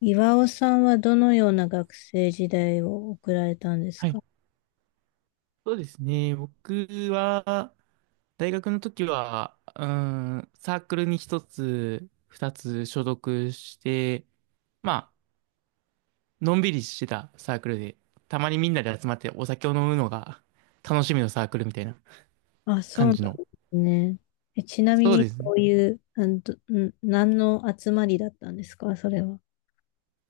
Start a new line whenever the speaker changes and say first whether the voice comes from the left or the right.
left: 岩尾さんはどのような学生時代を送られたんです
right: はい、
left: か？
right: そうですね。僕は、大学の時は、うん、サークルに一つ、二つ所属して、まあ、のんびりしてたサークルで、たまにみんなで集まってお酒を飲むのが楽しみのサークルみたいな
left: あ、そう
right: 感
left: なんで
right: じの。
left: すね。え、ちなみ
right: そう
left: に、
right: です
left: こ
right: ね。
left: ういう、あのどん何の集まりだったんですかそれは？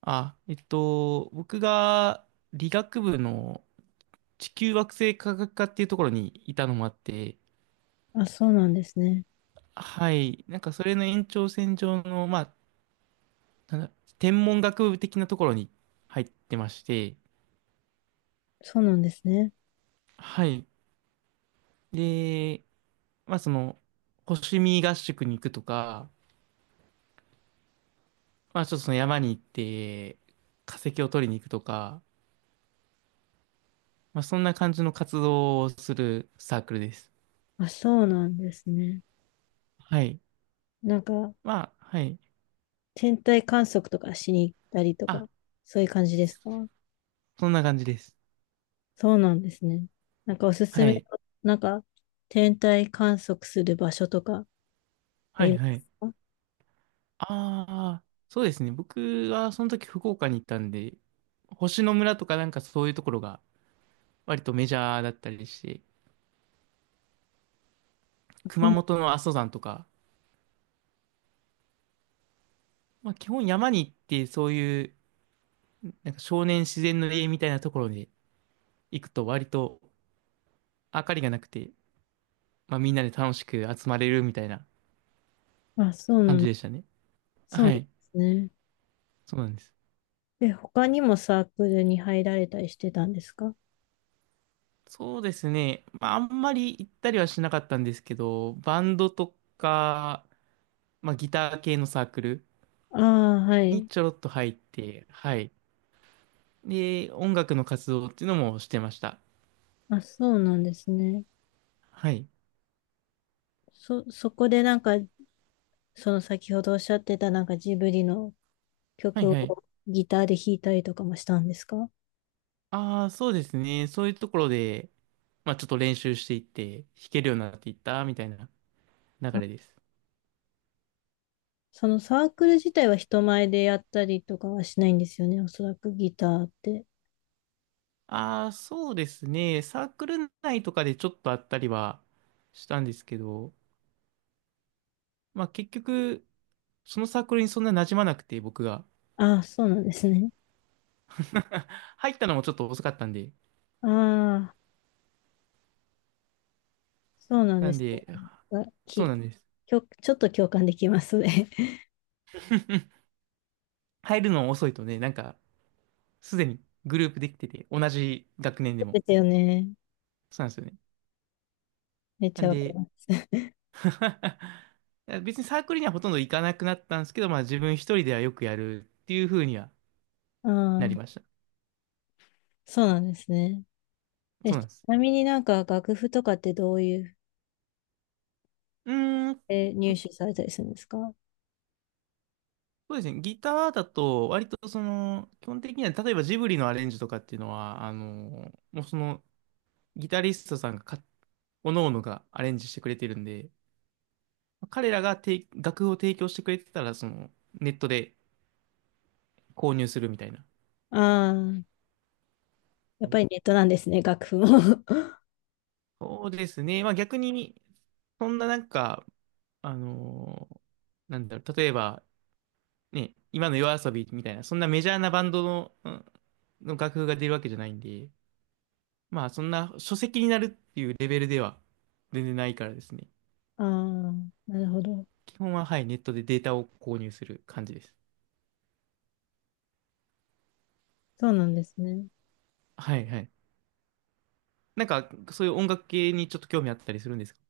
right: あ、僕が理学部の地球惑星科学科っていうところにいたのもあって、
left: あ、そうなんですね。
right: はい、なんかそれの延長線上の、まあ、なんだ、天文学部的なところに入ってまして、
left: そうなんですね。
right: はい。で、まあその、星見合宿に行くとか、まあちょっとその山に行って化石を取りに行くとか、まあそんな感じの活動をするサークルです。
left: あ、そうなんですね。
right: はい。
left: なんか、
right: まあ、はい。
left: 天体観測とかしに行ったりとか、
right: あ、
left: そういう感じですか？
right: そんな感じです。
left: そうなんですね。なんかおすす
right: は
left: め
right: い。
left: の、なんか、天体観測する場所とかあ
right: はい、
left: りま
right: はい。
left: すか？
right: ああ、そうですね。僕はその時福岡に行ったんで、星の村とかなんかそういうところが割とメジャーだったりして、熊本の阿蘇山とか、まあ、基本山に行ってそういうなんか少年自然の家みたいなところに行くと割と明かりがなくて、まあ、みんなで楽しく集まれるみたいな
left: あ、あそう
right: 感
left: な
right: じ
left: ん、
right: でしたね。
left: そうな
right: は
left: んで
right: い。
left: すね。
right: そうなんです。
left: で、他にもサークルに入られたりしてたんですか？
right: そうですね。まあ、あんまり行ったりはしなかったんですけど、バンドとか、まあ、ギター系のサークル
left: ああ、は
right: に
left: い。
right: ちょろっと入って、はい。で、音楽の活動っていうのもしてました。
left: あ、そうなんですね。
right: はい。
left: そこでなんか、その先ほどおっしゃってたなんかジブリの
right: はい
left: 曲
right: はい。
left: をギターで弾いたりとかもしたんですか？
right: ああ、そうですね。そういうところで、まあちょっと練習していって、弾けるようになっていったみたいな流
left: あ、
right: れです。
left: そのサークル自体は人前でやったりとかはしないんですよね。おそらくギターって。
right: ああ、そうですね。サークル内とかでちょっとあったりはしたんですけど、まあ結局、そのサークルにそんな馴染まなくて、僕が。
left: ああ、そうなんですね。
right: 入ったのもちょっと遅かったんで。
left: ああ、そうなん
right: な
left: で
right: ん
left: す
right: で、
left: ね。あ、
right: そう
left: き、
right: なんです。
left: きょ、ちょっと共感できますね。
right: 入るの遅いとね、なんか、すでにグループできてて、同じ学年で も。
left: ですよね。
right: そうなんですよね。
left: めっ
right: な
left: ちゃ
right: ん
left: わか
right: で、
left: ります。
right: 別にサークルにはほとんど行かなくなったんですけど、まあ自分一人ではよくやるっていう風には
left: あ
right: なりま
left: あ。
right: した。
left: そうなんですね。え、
right: そうなん
left: ち
right: です。
left: なみになんか楽譜とかってどういう
right: うーん、
left: 入手されたりするんですか？
right: そうですね。ギターだと、割と、基本的には、例えばジブリのアレンジとかっていうのは、もうその、ギタリストさんがか、おのおのがアレンジしてくれてるんで、彼らがて楽譜を提供してくれてたら、ネットで購入するみたいな。
left: ああー、やっ
right: う
left: ぱ
right: ん、
left: りネットなんですね、楽譜も。
right: そうですね。まあ逆に、そんななんか、あのー例えば、ね、今の夜遊びみたいな、そんなメジャーなバンドの、うんの楽譜が出るわけじゃないんで、まあ、そんな書籍になるっていうレベルでは全然ないからですね。
left: ああ、なるほど。
right: 基本は、はい、ネットでデータを購入する感じです。
left: そうなんですね。
right: はいはい。なんか、そういう音楽系にちょっと興味あったりするんですか？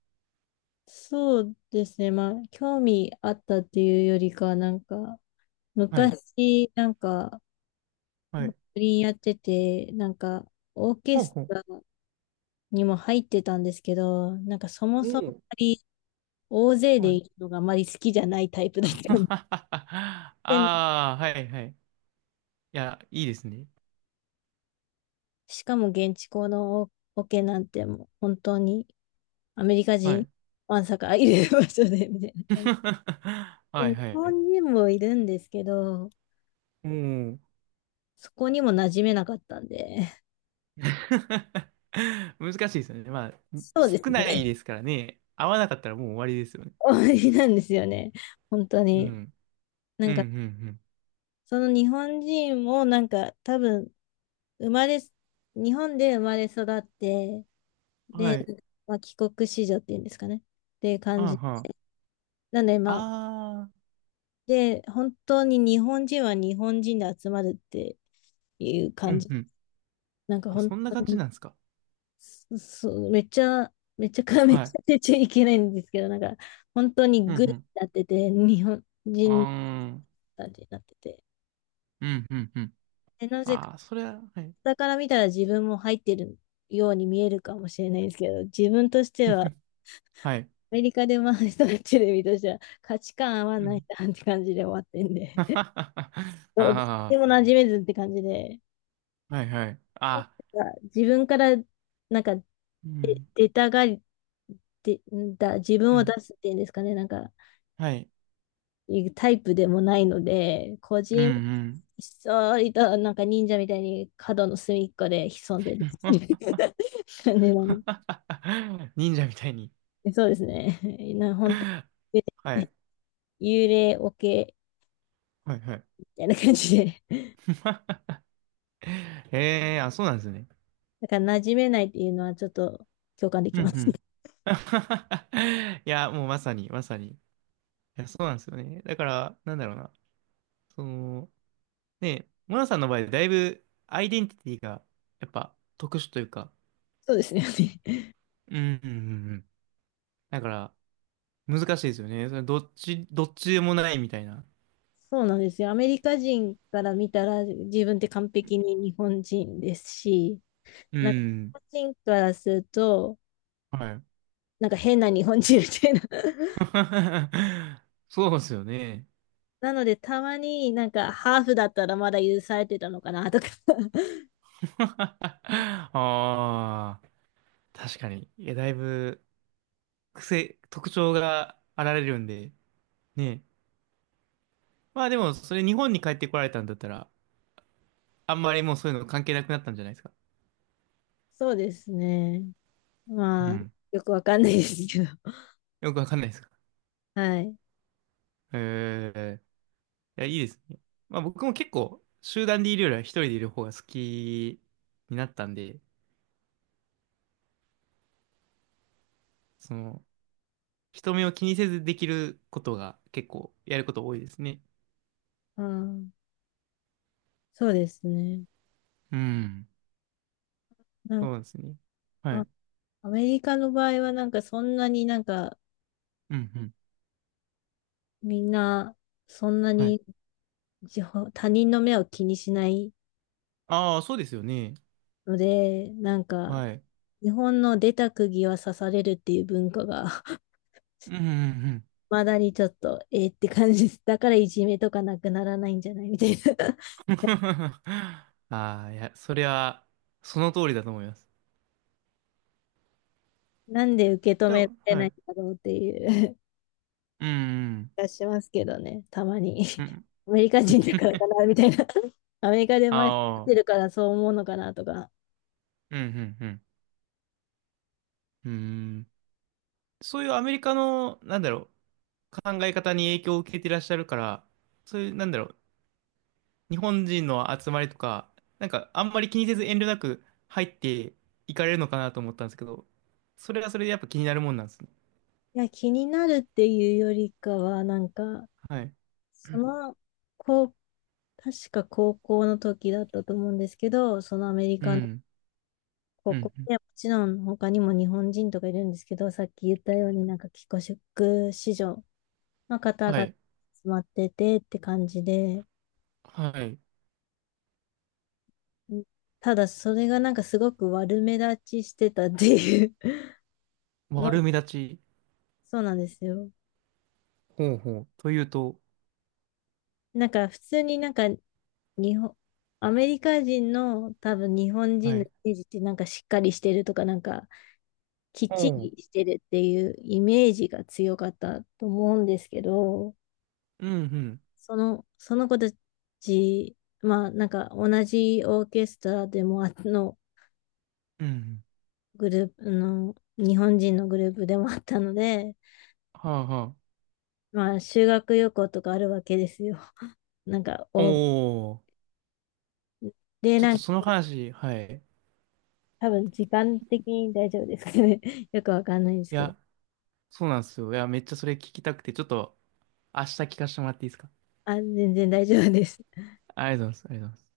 left: そうですね。まあ、興味あったっていうよりかは、なんか、
right: はい、
left: 昔、なんか、
right: は
left: バ
right: い。
left: イオリンやってて、なんか、オーケ
right: ほう
left: ス
right: ほう。
left: トラにも入ってたんですけど、なんかそもそもあま
right: お
left: り大勢
right: お、
left: で
right: はい。
left: いるのがあまり好きじゃないタイプだったん
right: あ
left: で。
right: あ、はいはい。いや、いいですね。
left: しかも現地校のオケなんてもう本当にアメリカ
right: は
left: 人
right: い。
left: わんさかいる場所でみたいな感じ。で
right: はい
left: 日
right: はい。
left: 本人もいるんですけど、
right: おお。
left: そこにも馴染めなかったんで。
right: 難しいですよね。まあ、
left: そうです
right: 少
left: ね。
right: ない ですからね。合わなかったらもう終わりですよね。
left: 終わりなんですよね。本当
right: う
left: に。
right: ん。
left: な
right: うんう
left: んか、
right: ん
left: その日本人もなんか多分生まれ、日本で生まれ育って、
right: うん。
left: で、
right: はい。
left: まあ、帰国子女っていうんですかね。っていう感
right: はん
left: じ。
right: はん。
left: なんで、まあ、
right: あー、
left: で、本当に日本人は日本人で集まるっていう
right: う
left: 感
right: ん
left: じ。
right: うん。
left: なんか
right: あ、
left: 本
right: そんな
left: 当
right: 感じ
left: に、
right: なんですか？
left: そうめっちゃ、めちゃくちゃ めっ
right: は
left: ち
right: い。
left: ゃ出ちゃいけないんですけど、なんか本当に
right: うんう
left: グルに
right: ん。
left: なってて、日本
right: あ
left: 人
right: ーん、
left: たちになってて。
right: うんうんうん。
left: で、なぜか、
right: あー、それは、はい。
left: 下から見たら自分も入ってるように見えるかもしれないんですけど、自分としては、
right: はい。
left: アメリカで回したテレビとしては価値観合わ
right: う
left: ない
right: ん。
left: なって感じで終わってんで、どうどっ
right: あ
left: ちも馴染めずって感じで、
right: ー、はいはい。
left: そ
right: あ
left: うなんか自分からなんか
right: ー、うん、
left: 出たがり、で、自分
right: う
left: を出
right: ん。
left: すっていうんですかね、なんか、
right: はいはいあ
left: いうタイプでもないので、
right: う
left: ひ
right: んう
left: っそりと、なんか忍者みたいに角の隅っこで潜んでる
right: ん。
left: 感じの、
right: 忍者みたいに。
left: そうですね。本当
right: はい。
left: 幽霊オケ
right: はいはい。
left: みたいな感じで、
right: ええー、あ、そうなんですね。
left: だから馴染めないっていうのはちょっと共感で
right: う
left: き
right: ん
left: ま
right: う
left: す。
right: ん。いや、もうまさに、まさに。いや、そうなんですよね。だから、なんだろうな。その、ね、モナさんの場合、だいぶアイデンティティがやっぱ特殊というか、
left: そうですね。
right: うん、うん、うんうん。だから難しいですよね。それどっち、どっちでもないみたいな。
left: そうなんですよ。アメリカ人から見たら自分って完璧に日本人ですし、
right: う
left: なんか、日
right: ん。
left: 本人からすると、
right: はい。
left: なんか変な日本人みたいな。
right: そうですよね。
left: なので、たまになんかハーフだったらまだ許されてたのかなとか。
right: ああ、確かに。いや、だいぶ癖、特徴があられるんで、ね。まあでも、それ日本に帰ってこられたんだったら、あんまりもうそういうの関係なくなったんじゃないですか？
left: そうですね。
right: う
left: まあ、
right: ん。
left: よくわかんないですけど。
right: よくわかんないですか？
left: はい。
right: へえ、や、いいですね。まあ僕も結構、集団でいるよりは一人でいる方が好きになったんで、その、人目を気にせずできることが結構やること多いですね。
left: うん、そうですね。
right: うん。
left: なんか、
right: そうですね。は
left: あ
right: い。
left: アメリカの場合はなんかそんなになんか
right: うんうん。
left: みんなそんな
right: はい。
left: に自他人の目を気にしない
right: ああ、そうですよね。
left: ので、なんか
right: はい。
left: 日本の出た釘は刺されるっていう文化が、
right: うんうん
left: まだにちょっと、えーって感じです。だからいじめとかなくならないんじゃないみたいな。
right: うん。ああ、いや、それは、その通りだと思います。
left: なんで受け止
right: じゃ
left: めら
right: あ、
left: れ
right: は
left: ないん
right: い。
left: だろうっていう
right: うんうん
left: 気がしますけどね、たまに。
right: うん。う ん。
left: アメリカ人だからかな、みたいな。アメリカで
right: あ
left: 回し
right: あ、
left: てるからそう思うのかなとか。
right: うんうんうん。うん。そういうアメリカの、考え方に影響を受けていらっしゃるから、そういう、日本人の集まりとか、なんかあんまり気にせず遠慮なく入っていかれるのかなと思ったんですけど、それはそれでやっぱ気になるもんなんですね。
left: いや、気になるっていうよりかは、なんか、
right: はい。
left: その、こう、確か高校の時だったと思うんですけど、そのアメリ
right: う
left: カの
right: ん。
left: こ
right: う
left: こ
right: ん。
left: でもちろん他にも日本人とかいるんですけど、さっき言ったようになんか帰国子女の方
right: は
left: が集
right: い。
left: まっててって感じで、
right: はい。
left: うん、ただそれがなんかすごく悪目立ちしてたっていう の、
right: 悪目立ち。
left: そうなんですよ。
right: ほうほう。というと、
left: なんか普通になんか日本、アメリカ人の多分日本
right: は
left: 人のイ
right: い。
left: メージってなんかしっかりしてるとかなんかきっち
right: おう。
left: りしてるっていうイメージが強かったと思うんですけど、
right: うん、うん。
left: その、その子たち、まあ、なんか同じオーケストラでもあの
right: うん。
left: グループの、日本人のグループでもあったので、
right: はあ、は
left: まあ、修学旅行とかあるわけですよ。なんか、
right: あ。お
left: お、
right: お。
left: で、
right: ちょっ
left: な
right: と
left: んか、
right: その話、はい。
left: 多分時間的に大丈夫ですけど、ね、よくわかんないんです
right: い
left: けど、
right: や、そうなんですよ。いや、めっちゃそれ聞きたくて、ちょっと明日聞かせてもらっていいですか？
left: あ、全然大丈夫です。
right: ありがとうございます。ありがとうございます。